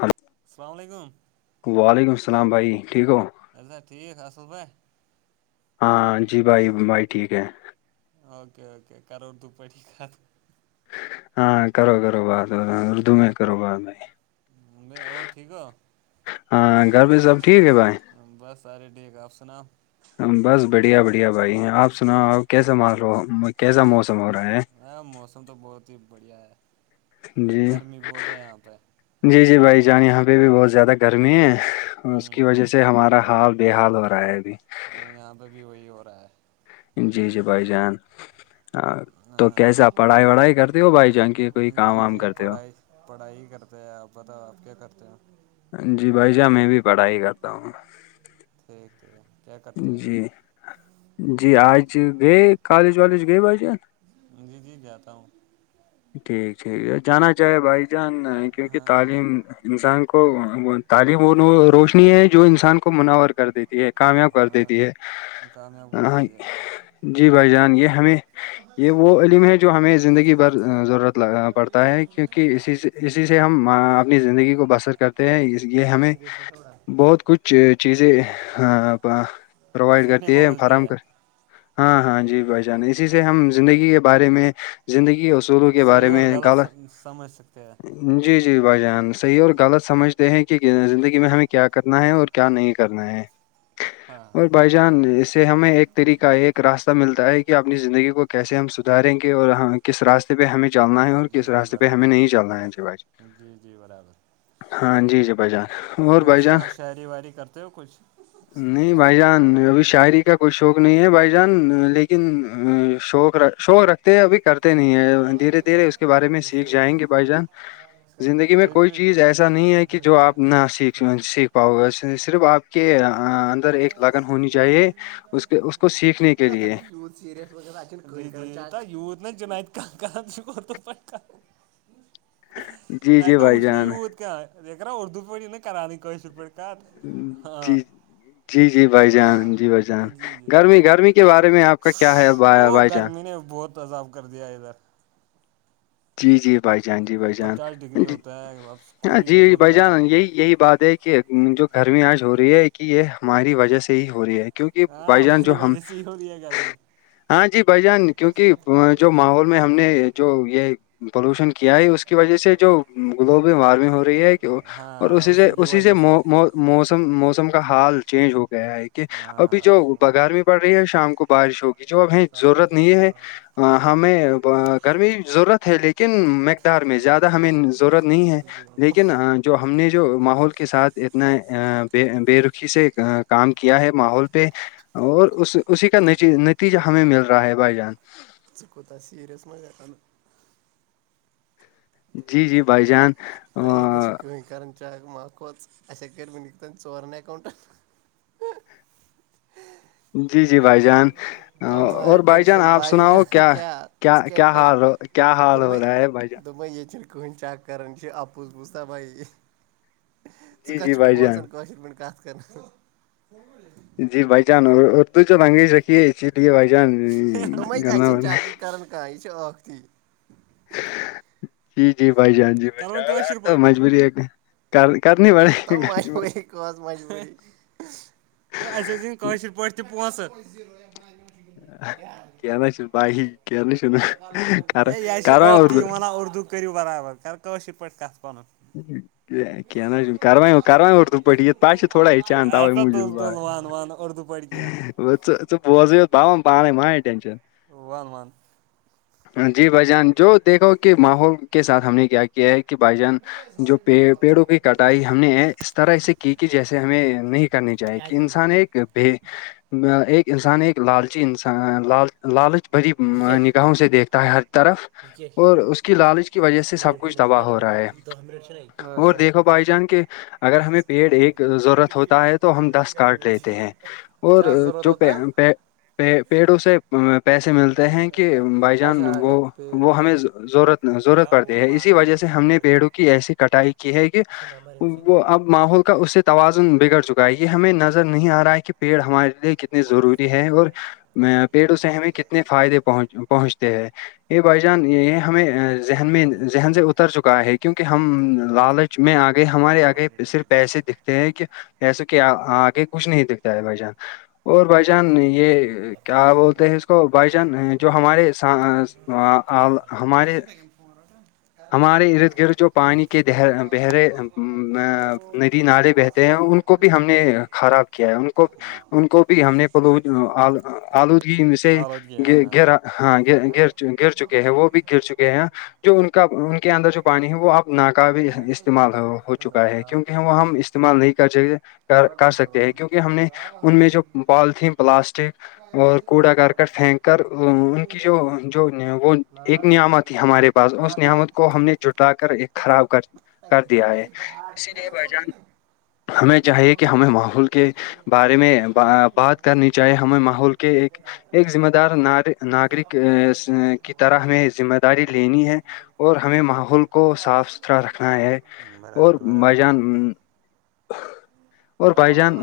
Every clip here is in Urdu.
ہلو السلام علیکم وعلیکم السلام بھائی ٹھیک ہو ٹھیک [unintelligible] ہاں جی بھائی بھائی ٹھیک ہے اوکے اوکے کرو اردو پٹیی کت ہاں کرو کرو بات اردو میں کرو بات بھائی میں اور ٹھیک ہ ہاں گھر پہ سب ٹھیک ہے بھائی بس سارے ٹھیک آپ سناؤ بس بڑھیا بڑھیا بھائی ہیں آپ سنا آ کیسا م کیسا موسم ہو رہا ہے ہاں موسم تو بہت ہی بڑھیا ہے ہے جی گرمی بہت ہے یہاں پہ جی جی بھائی جان یہاں پہ بھی بہت زیادہ گرمی ہے اس کی ہوں وجہ سے ہمارا ہال بے حال ہو رہا ہے ابھی ہاں یہاں پہ بھی وہی ہو رہا ہے جی جی بھائی جان ہاں تو ہے کیسے آپ پڑھائی وڑھائی کرتے اور ہو بھائی جان کے کوئی کام جی وام جی کرتے ہو پڑھائی پڑھائی کرتے ہیں آپ پت آپ کیا کرتے ہیں جی بھائی جان میں بھی پڑھائی کرتا ہوں ٹھیک ٹھیک کیا کرتے جی جی آج گے کالج والالج گے بھائی جان جی جی جاتا ہوں ٹھیک ٹھیک جانا چاہے بھائی جان کیونکہ ہاں تعلیم انسان کو تعلیم روشنی ہے جو انسان کو مناور کر دیتی ہے کام کر ہاں دیتی ہے کامیاب کر ہ دیتی ہے جی بھائی جان یہ ہمیں یہ وہ علم ہے جو ہمیں زندگی بھر ضرورت ل پڑھتا ہے کیونکہ ہاں اسی سے اسی سے ہم اپنی زندگی کو بسر کرتے ہیں یہ ایک جس ہمیں جس نے تھوڑا بہت کچھ چیزیں پرووائڈ سیکھنے کرتی کو ہے ملتی فراہم کر ہاں ہاں جی بھائی جان اسی سے ہم زندگی کے بارے میں زندگی اصولوں کے بارے صحیح اور میں غلط س سمجھ سکتے ہیں جی جی بھائی جان صحیح اور غلط سمجھتے ہیں کہ زندگی میں ہمیں کیا کرنا ہے اور کیا نہیں کرنا ہے ہاں اور ہاں بھائی جان اس سے ہمیں ایک طریقہ ایک راستہ ملتا ہے کہ اپنی زندگی کو کیسے ہم سدھاریں گے اور کس راستے پہ ہمیں چلنا ہے اور جی کس جی راستے پہ ہمیں برابر نہیں چلنا ہے جی بھائی ج جی جی برابر ہاں جی جی بھائی جان اور جان سنا شاعری واعری کرتے ہو کچھ نہیں بھائی جان ابھی شاعری کا کچھ شوق نہیں ہے بھائی جان لیکن شوق شوق رکھتے ہیں ابھی کر نہیں ہے دھیرے دھیرے اس کے بارے میں سیکھ جائیں گے بھائی جان زندگی میں پھر کوئی بھی چیز ایسا نہیں فقت ہے کہ کہ جو بہنا آپ نہ سیکھ افیکٹ سیکھ پاؤ گے اس صرف آپ کے اندر ایک لگن ہونی چاہیے اس کے اس کو سیکھنے کے لیے [unintelligible] [unintelligible] جی ا جی توا بھائی وشنی جان ت کیا یہ نا اردو پ نا کرانیشر پ ک ہاں جی جی جی بھائی جان جی بھائی جان جی جی گرمی گرمی کے بارے میں آپ کا کیا ہے او بھائی جان گرمی نے بہت عذاب کر دیا ادھر جی جی بھائی جان جی بھائی جان پچاس ڈگری جی ہوتا ہے اب ہاں خود ہی جی دیکھو بھائی کیا حال جان ہوگا یہی یہی بات ہے کہ جو گرمی آج ہو رہی ہے کہ یہ ہماری وجہ سے ہی ہو رہی ہے کیونکہ بھائی ہاں جان جو ہماری ہم وجہ سے ہی ہو رہی ہے گرمی ہاں جی بھائی جان کیونکہ جو ماحول میں ہم نے جو یہ پولوشن کیا ہے اس کی وجہ سے جو گلوبل وارمنگ ہو رہی ہے کہ اور اس ہاں سے کی اسی سے وجہ موسم موسم کا حال چینج ہو گیا ہے کہ ہاں ابھی ہاں سَتھ جو چھِ یِوان بغار میں پڑ رہی ہے شام کو بارش ہوگی جو اب ہے سَتھ حظ ضرورت نہیں ہے ہمیں گرمی ضرورت ہے لیکن میں دار میں زیادہ ہمیں ضرورت نہیں ہے زٕتووُہ آو لیکن جو ہم نے جو ماحول کے ساتھ اتناے بے رکھی سے کام کیا ہے ماحول پہ اور اس اسی کا نتیجہ ہمیں مل رہا ہے بھائی جان کوتتا سیرریس مالے جی جی بھائی جان آ، [unintelligible] جی جی بھائی جان آ، اور [unintelligible] بھائی جان ٹینشن آپ بھائی سناؤ جان کیا کیا حال ہو- کیا حال ٹینشن ہو رہا ہے بھائی جان [unintelligible] جی جی بھائی جان [unintelligible] جی بھائی جان اردو جو لینگویج رکھی ہے چیٹ بھائی جان گنا نے کر کا [unintelligible] ختی جی جی بھائی جان جی بھائی کَران جان ای کٲشِر تو مجبوری ہے کر کرنی بائی آتا ہ مشے کو ایک [unintelligible] [unintelligible] [unintelligible] کیا نا شنو بھائی کیا نا شنو، کر کر رہا ہوں اردو اردو کرریو برابر کر کوشر پاٹی کات پن جی جی [unintelligible] بڑھ گیا [unintelligible] ون ون جی بھائی جان جو دیکھو کہ ماحول کے ساتھ ہم نے کیا کیا ہے کہ بھائی جان کیٛازِ ہوٚو جو پیڑوں کی کٹائی ہم نے اس طرح سے کی کہ جیسے ہمیں نہیں کرنی چاہیے کہ نہٕ انسان مےٚ ایک بھی ایک انسان ایک لالچی انسان لالچی لالچ بری یہِ کیٛاہ چھِ یہِ نگاہوں سے دیکھتا ہے ہر طرف کیٛاہ چھِ اور اس کی لالچ کی وجہ سے سب نٔنۍ کچھ فنِس تباہ ہو رہا ہے [unintelligible] اور دیکھو بھائی جان کے اگر ہمیں پیڑ ایک ضرورت ہوتا ہے تو ہم دس کارڈ لیتے ہیں اور کیٛاہ ضروٗرت جو ہوتا پے پے پیر پیڑوں سے پیسے ملتے ہیں کہ بھائی جان اچھا اچھا وہ پیڑ وہ ہمیں یہِ ضرورت ضرورت پڑتی ہے اسی وجہ سے ہم نے پیڑوں کی ایسی کٹائی کی ہے کہ چھا نمبر أمۍ وہ سٕنٛدۍ اب ماحول کا اس سے توازن بگڑ چکا ہے یہ ہمیں نظر نہیں آ رہا ہے کہ پیڑ ہمارے لیے کتنی ضروری ہے اور پیڑوں سے ہمیں کتنے فائدے پہن پہنچتے ہیں یہ بھائی جان یہ ہمیں ذہن میں ذہن سے اتر چکا ہے کیونکہ ہم لالچ میں آ گئے ہمارے پنٛداہ آگئے مِنٹَن صرف گٔژھِتھ کیٛاہ پیسے دکھے کہ ایسے کہ آگے کچھ نہیں دکھتا ہے بھائی جان اور بھائی جان یہ کیا گژھِ بولتے ہیں اس کو بھائی جان جو ہمارے [unintelligible] ہمارے ہمارے ارد گرد جو [unintelligible] پانی کےر بہرے السلام علیکم ندی نالے بہتے ہیں السلام ان کو بھی ہم نے علیکم خراب کیا ہے ان کو ان کو بھی ہم نے [unintelligible] آلودگی سے آواز گئی ہاں ہاں گر ہاں گ گر چکے ہیں وہ بھی گر چکے ہیں جو ان کا ان کے اندر جو پانی ہے وہ اپ ناکا بھی بہنڈ استعمال تھوڑ ہو سیکنڈ چکا ہے ہوتا کیونکہ وہ ہم استعمال نہیں کرنا چاہیے کر لوگ کر گوئی سکتے چبڑی ہیں کیونکہ ہم نے ان میں جو بال تھی پلاسٹک اور کوڑا کرکٹ پھینک کر ان کی جو جو وہ ایک نعمت تھی ہمارے پاس اس نعمت کو ہم نے جٹا کر ایک خراب کر کر دیا ہے اسی لیے بھائی جان ہمیں چاہیے کہ ہمیں ماحول کے بارے میں با بات کرنی چاہیے ہمیں ماحول کے ایک ذمہ دار ناگری کی طرح ہمیں ذمہ کہ داری لینی ہے اور ہمیں ماحول کو صاف ستھرا رکھنا ہے اور برابر مائی برابر جان اور بھائی جان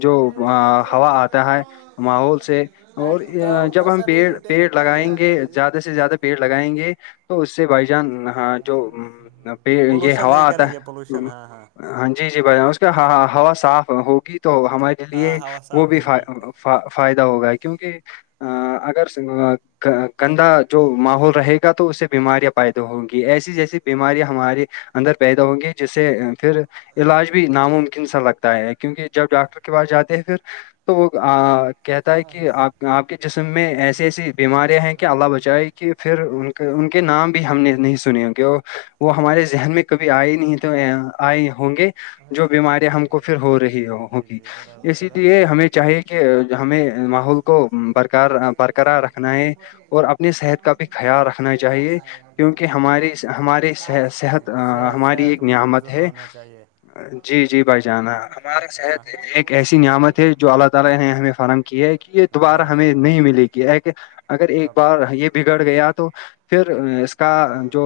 جو ہوا اتا ہے ماحول سے اور گاؤں جب ہم بسا نہیں پیڑ پیڑ لٹیرے پہلے لگائیں آ گے گئے زیادہ سے زیادہ پیڑ لگائیں گے تو اس سے بھائی جان ہاں جو پ یہ پولوشن ہوا نہیں اتا کریں گے ہے پولوشن ہاں ہاں جی جی بائی اس کا ہوا صاف ہوگی تو ہمارے لیے ہاں ہوا وہ صاف بھی ہوگی ف فائد ہوگا ہے کیوکی اگر سے گندا جو ماحول رہے گا تو اس سے بیماریاں پیدا ہوں گی ایسی جیسے بیماری ہماری اندر پیدا ہوں گی جسے پھر علاج بھی ناممکن سالہ تا ہے کیونکہ جب ڈاکٹر کے پاس جاتے ہیں پھر تو ا کہتا کیا ہے کہ حسین اپ اپ کے جسم کیا میں ایسی حسین ایسی بیماریاں ہیں کہ ہاں اللہ بچائے کہ پھر ان کے ان کے ہاں نام بھی ہم ہاں نے نہیں سو تو نے ان کہ ہوں گے اور وہ ہمارے ذہن میں کبھی ہاں ہاں ائے نہیں تو ائے ہوں گے جو ہرچیز بنی بیماریاں بڑھیا ہم کو بنے پھر گا ہو رہی جی جی ہوگی جی برابر اسی لیے ہمیں چاہی کہ کہ ہمیں ماحول کو برابر برکر برقرار رکھنا ہے اور اپنی صحت کا بھی خیال رکھنا چاہیے کیوکی ہمارے اس ہمارے سہ صحت صحت ہماری صحت ایک نیامت مضر ہے ہونا چاہیے جی جی بھائی جانا ہمارا صحت ایک ایسی نیامت ہے جو اللہ تعالی نے ہمیں فراہم کیا ہے کہ یہ دوبارہ برابر ہمیں برابر نہیں ملے گی کہ اگر ایک برابر بار یہ بگڑ گیا تو پھر اس کا جو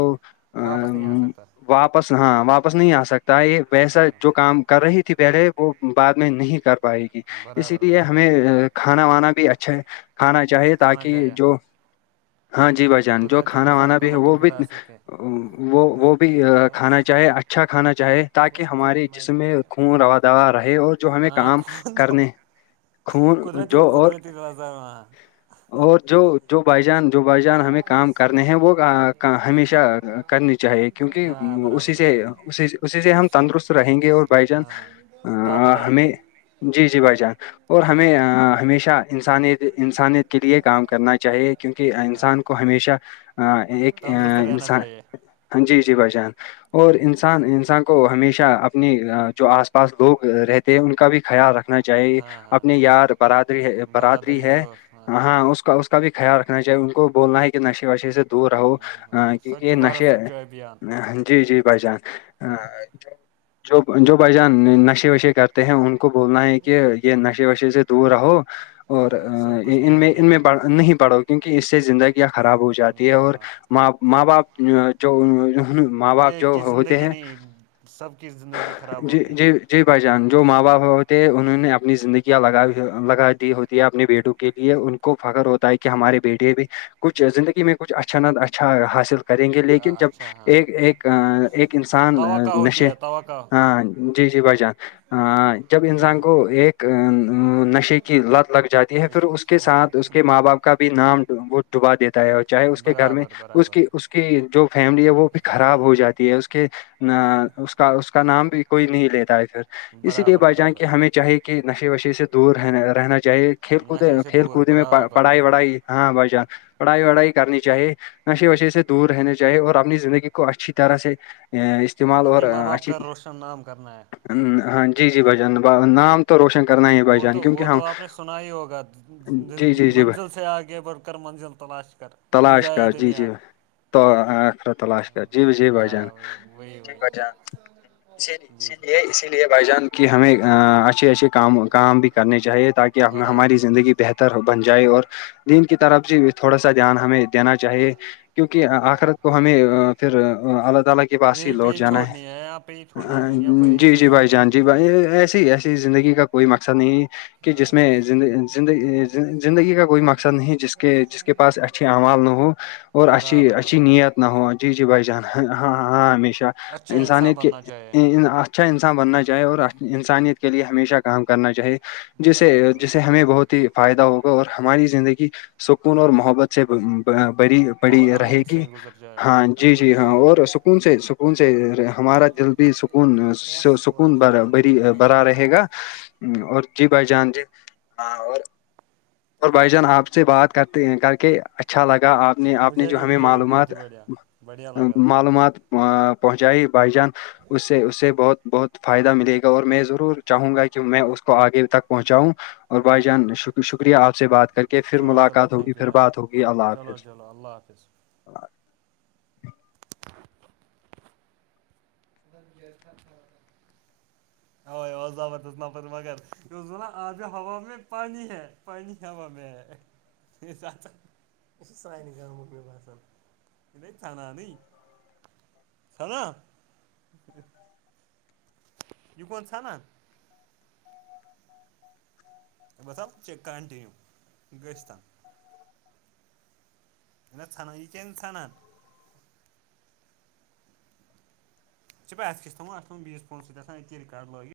واپس نہیں ا سکتا واپس ہاں واپس نہیں اسکتا ت یہ ویسا ہاں جو کام کر رہی تھی پہلے وہ بعد میں نہیں کر پائے گی اسی برابر لیے برابر ہمیں کھانا وانا بھی اچھا ہے کھانا چاہیے کھانا تاکہ چاہیے جو ہاں جی بھائی جان جو قدرتی کھانا وانا نظاروں کا بھی ہے وہ لطف بھی اٹھا سکے وہ وہ بھی کھانا چاہے اچھا کھانا چاہے تاکہ ہمارے جسم میں خون اور دا رہے ہو جو ہمیں ہاں کام کون کرنے خون جو قدرتی اور قدرتی نظاروں ہاں اور جو جو بھائی جان جو بھائی جان ہمیں کام کرے ہیں وہ کہ ہمیشہ کرنی چاہیے کیوکی ہاں اسی برابر سے برابر اسی سے ہم تندرست رہیں گے اور بھائی جان ہاں ہاں آ، طاقت ائے ہمیں گی جی جی بھائی جان اور ہاں ہمیں ہاں ہمیشہ انسانیت انسانیت کے لیے کام کرنا چاہیے کیوکی ہاں انسان کو ہمیشہ ایک تندرست رہنا انسان چاہیے جی جی بھائی جان اور جی جی انسان انسان کو ہمیشہ اپنی جو اس پاس لوگ رہتے ہیں ان کا بھی خیال رکھ نا جائے ہاں ہاں اپنے یار برادری برادری ہے ہاں اس کا اس کا بھی خیال رکھنا چاہیے ان کو بولنا ہے کہ نشے وشے سے دور رہو ہاں سوچھ یہ بھارت نشے سوچھ ابھیان جی جی بھائی جان ہاں جو بھائی جان نشے وشے کرتے ہیں ان کو بولنا ہے کہ یہ نشے وشے سے دور رہو ہاں اور اس سے کچھ ان نہیں میں نکلے ان گا بڑا نہیں پڑو کیوکی اس سے زندگیاں خراب ہو جاتی ہے تو اور ماں باپ جو ماں باپ جو ایک کی ہوتے زندگی ہیں نہیں سب کی زندگی خراب جی ہوگی جی جی بھائی جان جو ماں باپ ہوتے ہیں انہوں نے اپنی زندگیاں لگا لگا دی ہوتی ہے اپنے بیٹوں کے لیے ان کو فخر ہوتا ہے کہ ہمارے بیٹیے بھی کچھ زندگی میں کچھ اچھا نہ اچھا حاصل کریں گے ہاں لیکن جب اچھا ہاں ایک ایک ایک انسان توقع ہوتی نشے ہے توقع ہاں جی جی بھائی جان جب انسان یامن کو ایک نشے کی لت لگ جاتی پھر اس کے شہر ساتھ اس کے ماں باپ کا بھی نام وہ ڈوبا دیتا ہے اور چاہے اس کے گھر میں برابر اس برابر کی اس کی جو فیملی ہے وہ بھی خراب ہو جاتی ہے اس کے اس کا نام بھی کوئی نہیں لیتا ہے پھر اس لیے برابر بھائی جان برابر کہ ہمیں چاہے کہ کی نشے وشے سے دور رہنا رہنا چاہیے کھیل کود نشے سے کھیل دور کود میں برابر پڑھائی وڑھائی ہاں بھائی جان پڑھائی وڑائی کرنی چاہی نشے وشے سے دور رہنا چاہیے اور اپنی زندگی کو اچھی طرح سے استعمال اور اپنے ماں باپ اچھی کا روشن نام کرنا ہے ہاں جی جی بھائی جب نام روشن کرنا ہے بھائی وہ جان تو کیونکہ وہ ہم تو آپ نے سنا ہی ہوگا جی جی جی بھائی منزل سے آگے بڑھ کر منزل تلاش کر مل تلاش جائے کا جی جی دنیا تو اخرت تلاش کر جی جی بھائی جان ہاں وہی وہی جی وہی بھائی جان جی اسی لیے اسی بھائی جان کہ ہمیں اچھے اچھے کام بھی کرنے چاہیے تاکہ برابر ہماری زندگی بہتر بن جائے اور نین کی طرف سے تھوڑا سا دھیان ہمیں دینا چاہیے کیونکہ آخرت برابر کو ہمیں پھر اللہ تعالی کے پاس ہی یہی پہ لوٹ جانا ہے چھوڑنی یہاں پہ ہی چھوڑنا ہے دنیا کو یہی جی پہ جی بھائی چھوڑنا ہے جان جی ایسسی ہی ایسی زندگی کا کوئی مقصد نہیں ہے کہ جس میں زندگی کا کوئی مقصد نہیں جس کے جس کے پاس اچھے اعمال نہ ہو اور اچھی برابر اچھی برابر نیت نہ ہوا جی جی بھائی جان ہاں ہاں ہمیشہ اچھا انسان انسانیت کے بننا چاہیے اچھا انسان بننا چاہے اور انسانیت کے لیے ہمیشہ کام کرنا چاہے جسے برابر جسے ہمیں بہت فائدہ ہوگا اور ہماری زندگی سکون اور محبت سے بری بڑی رہے پرامن گی سے گزر جائے ہاں جی پکو نا جی ہاں دوران اور سکون سے سکون سے ہمارا دل بھی سکون یس وَنان سکون چھِ با الگ یِمن ہا برا یِمن رہے گا اور جی بھائی جان جی اور اور بھائی باسان جان آپ سے بات کرتے ہیں کر کے اچھا لگا آپ نے آپ نے مجھے جو بھی ہمیں مجھے بھی بہت معلومات ہی بڑھیا بڑھیا لگا تھا بڑھیا لگا معلومات پہنچائی بھائی جان اس سے اس سے بہت بہت فائدہ ملے گا اور میں ضرور چاہوں گا کہ میں اس کو آگے تک پہنچاؤں اور بھائی ہاں ہاں جان شکریہ آپ سے بات کر کے پھر چلو ملاقات ہوگی پھر بات ہوگی اللہ حافظ اللہ اللہ حافظ [unintelligible] او زبردست نفر مگر یہ اسنان آج ہوا میں پانی ہے پانی ہوا میں کے ساتھ کے میں پسند انہیں کھانا نہیں تھا نا یہ کون سنا بس اب [unintelligible] [unintelligible] چھ با اس کس تھاا بییس فون سب رکارڈ لٮے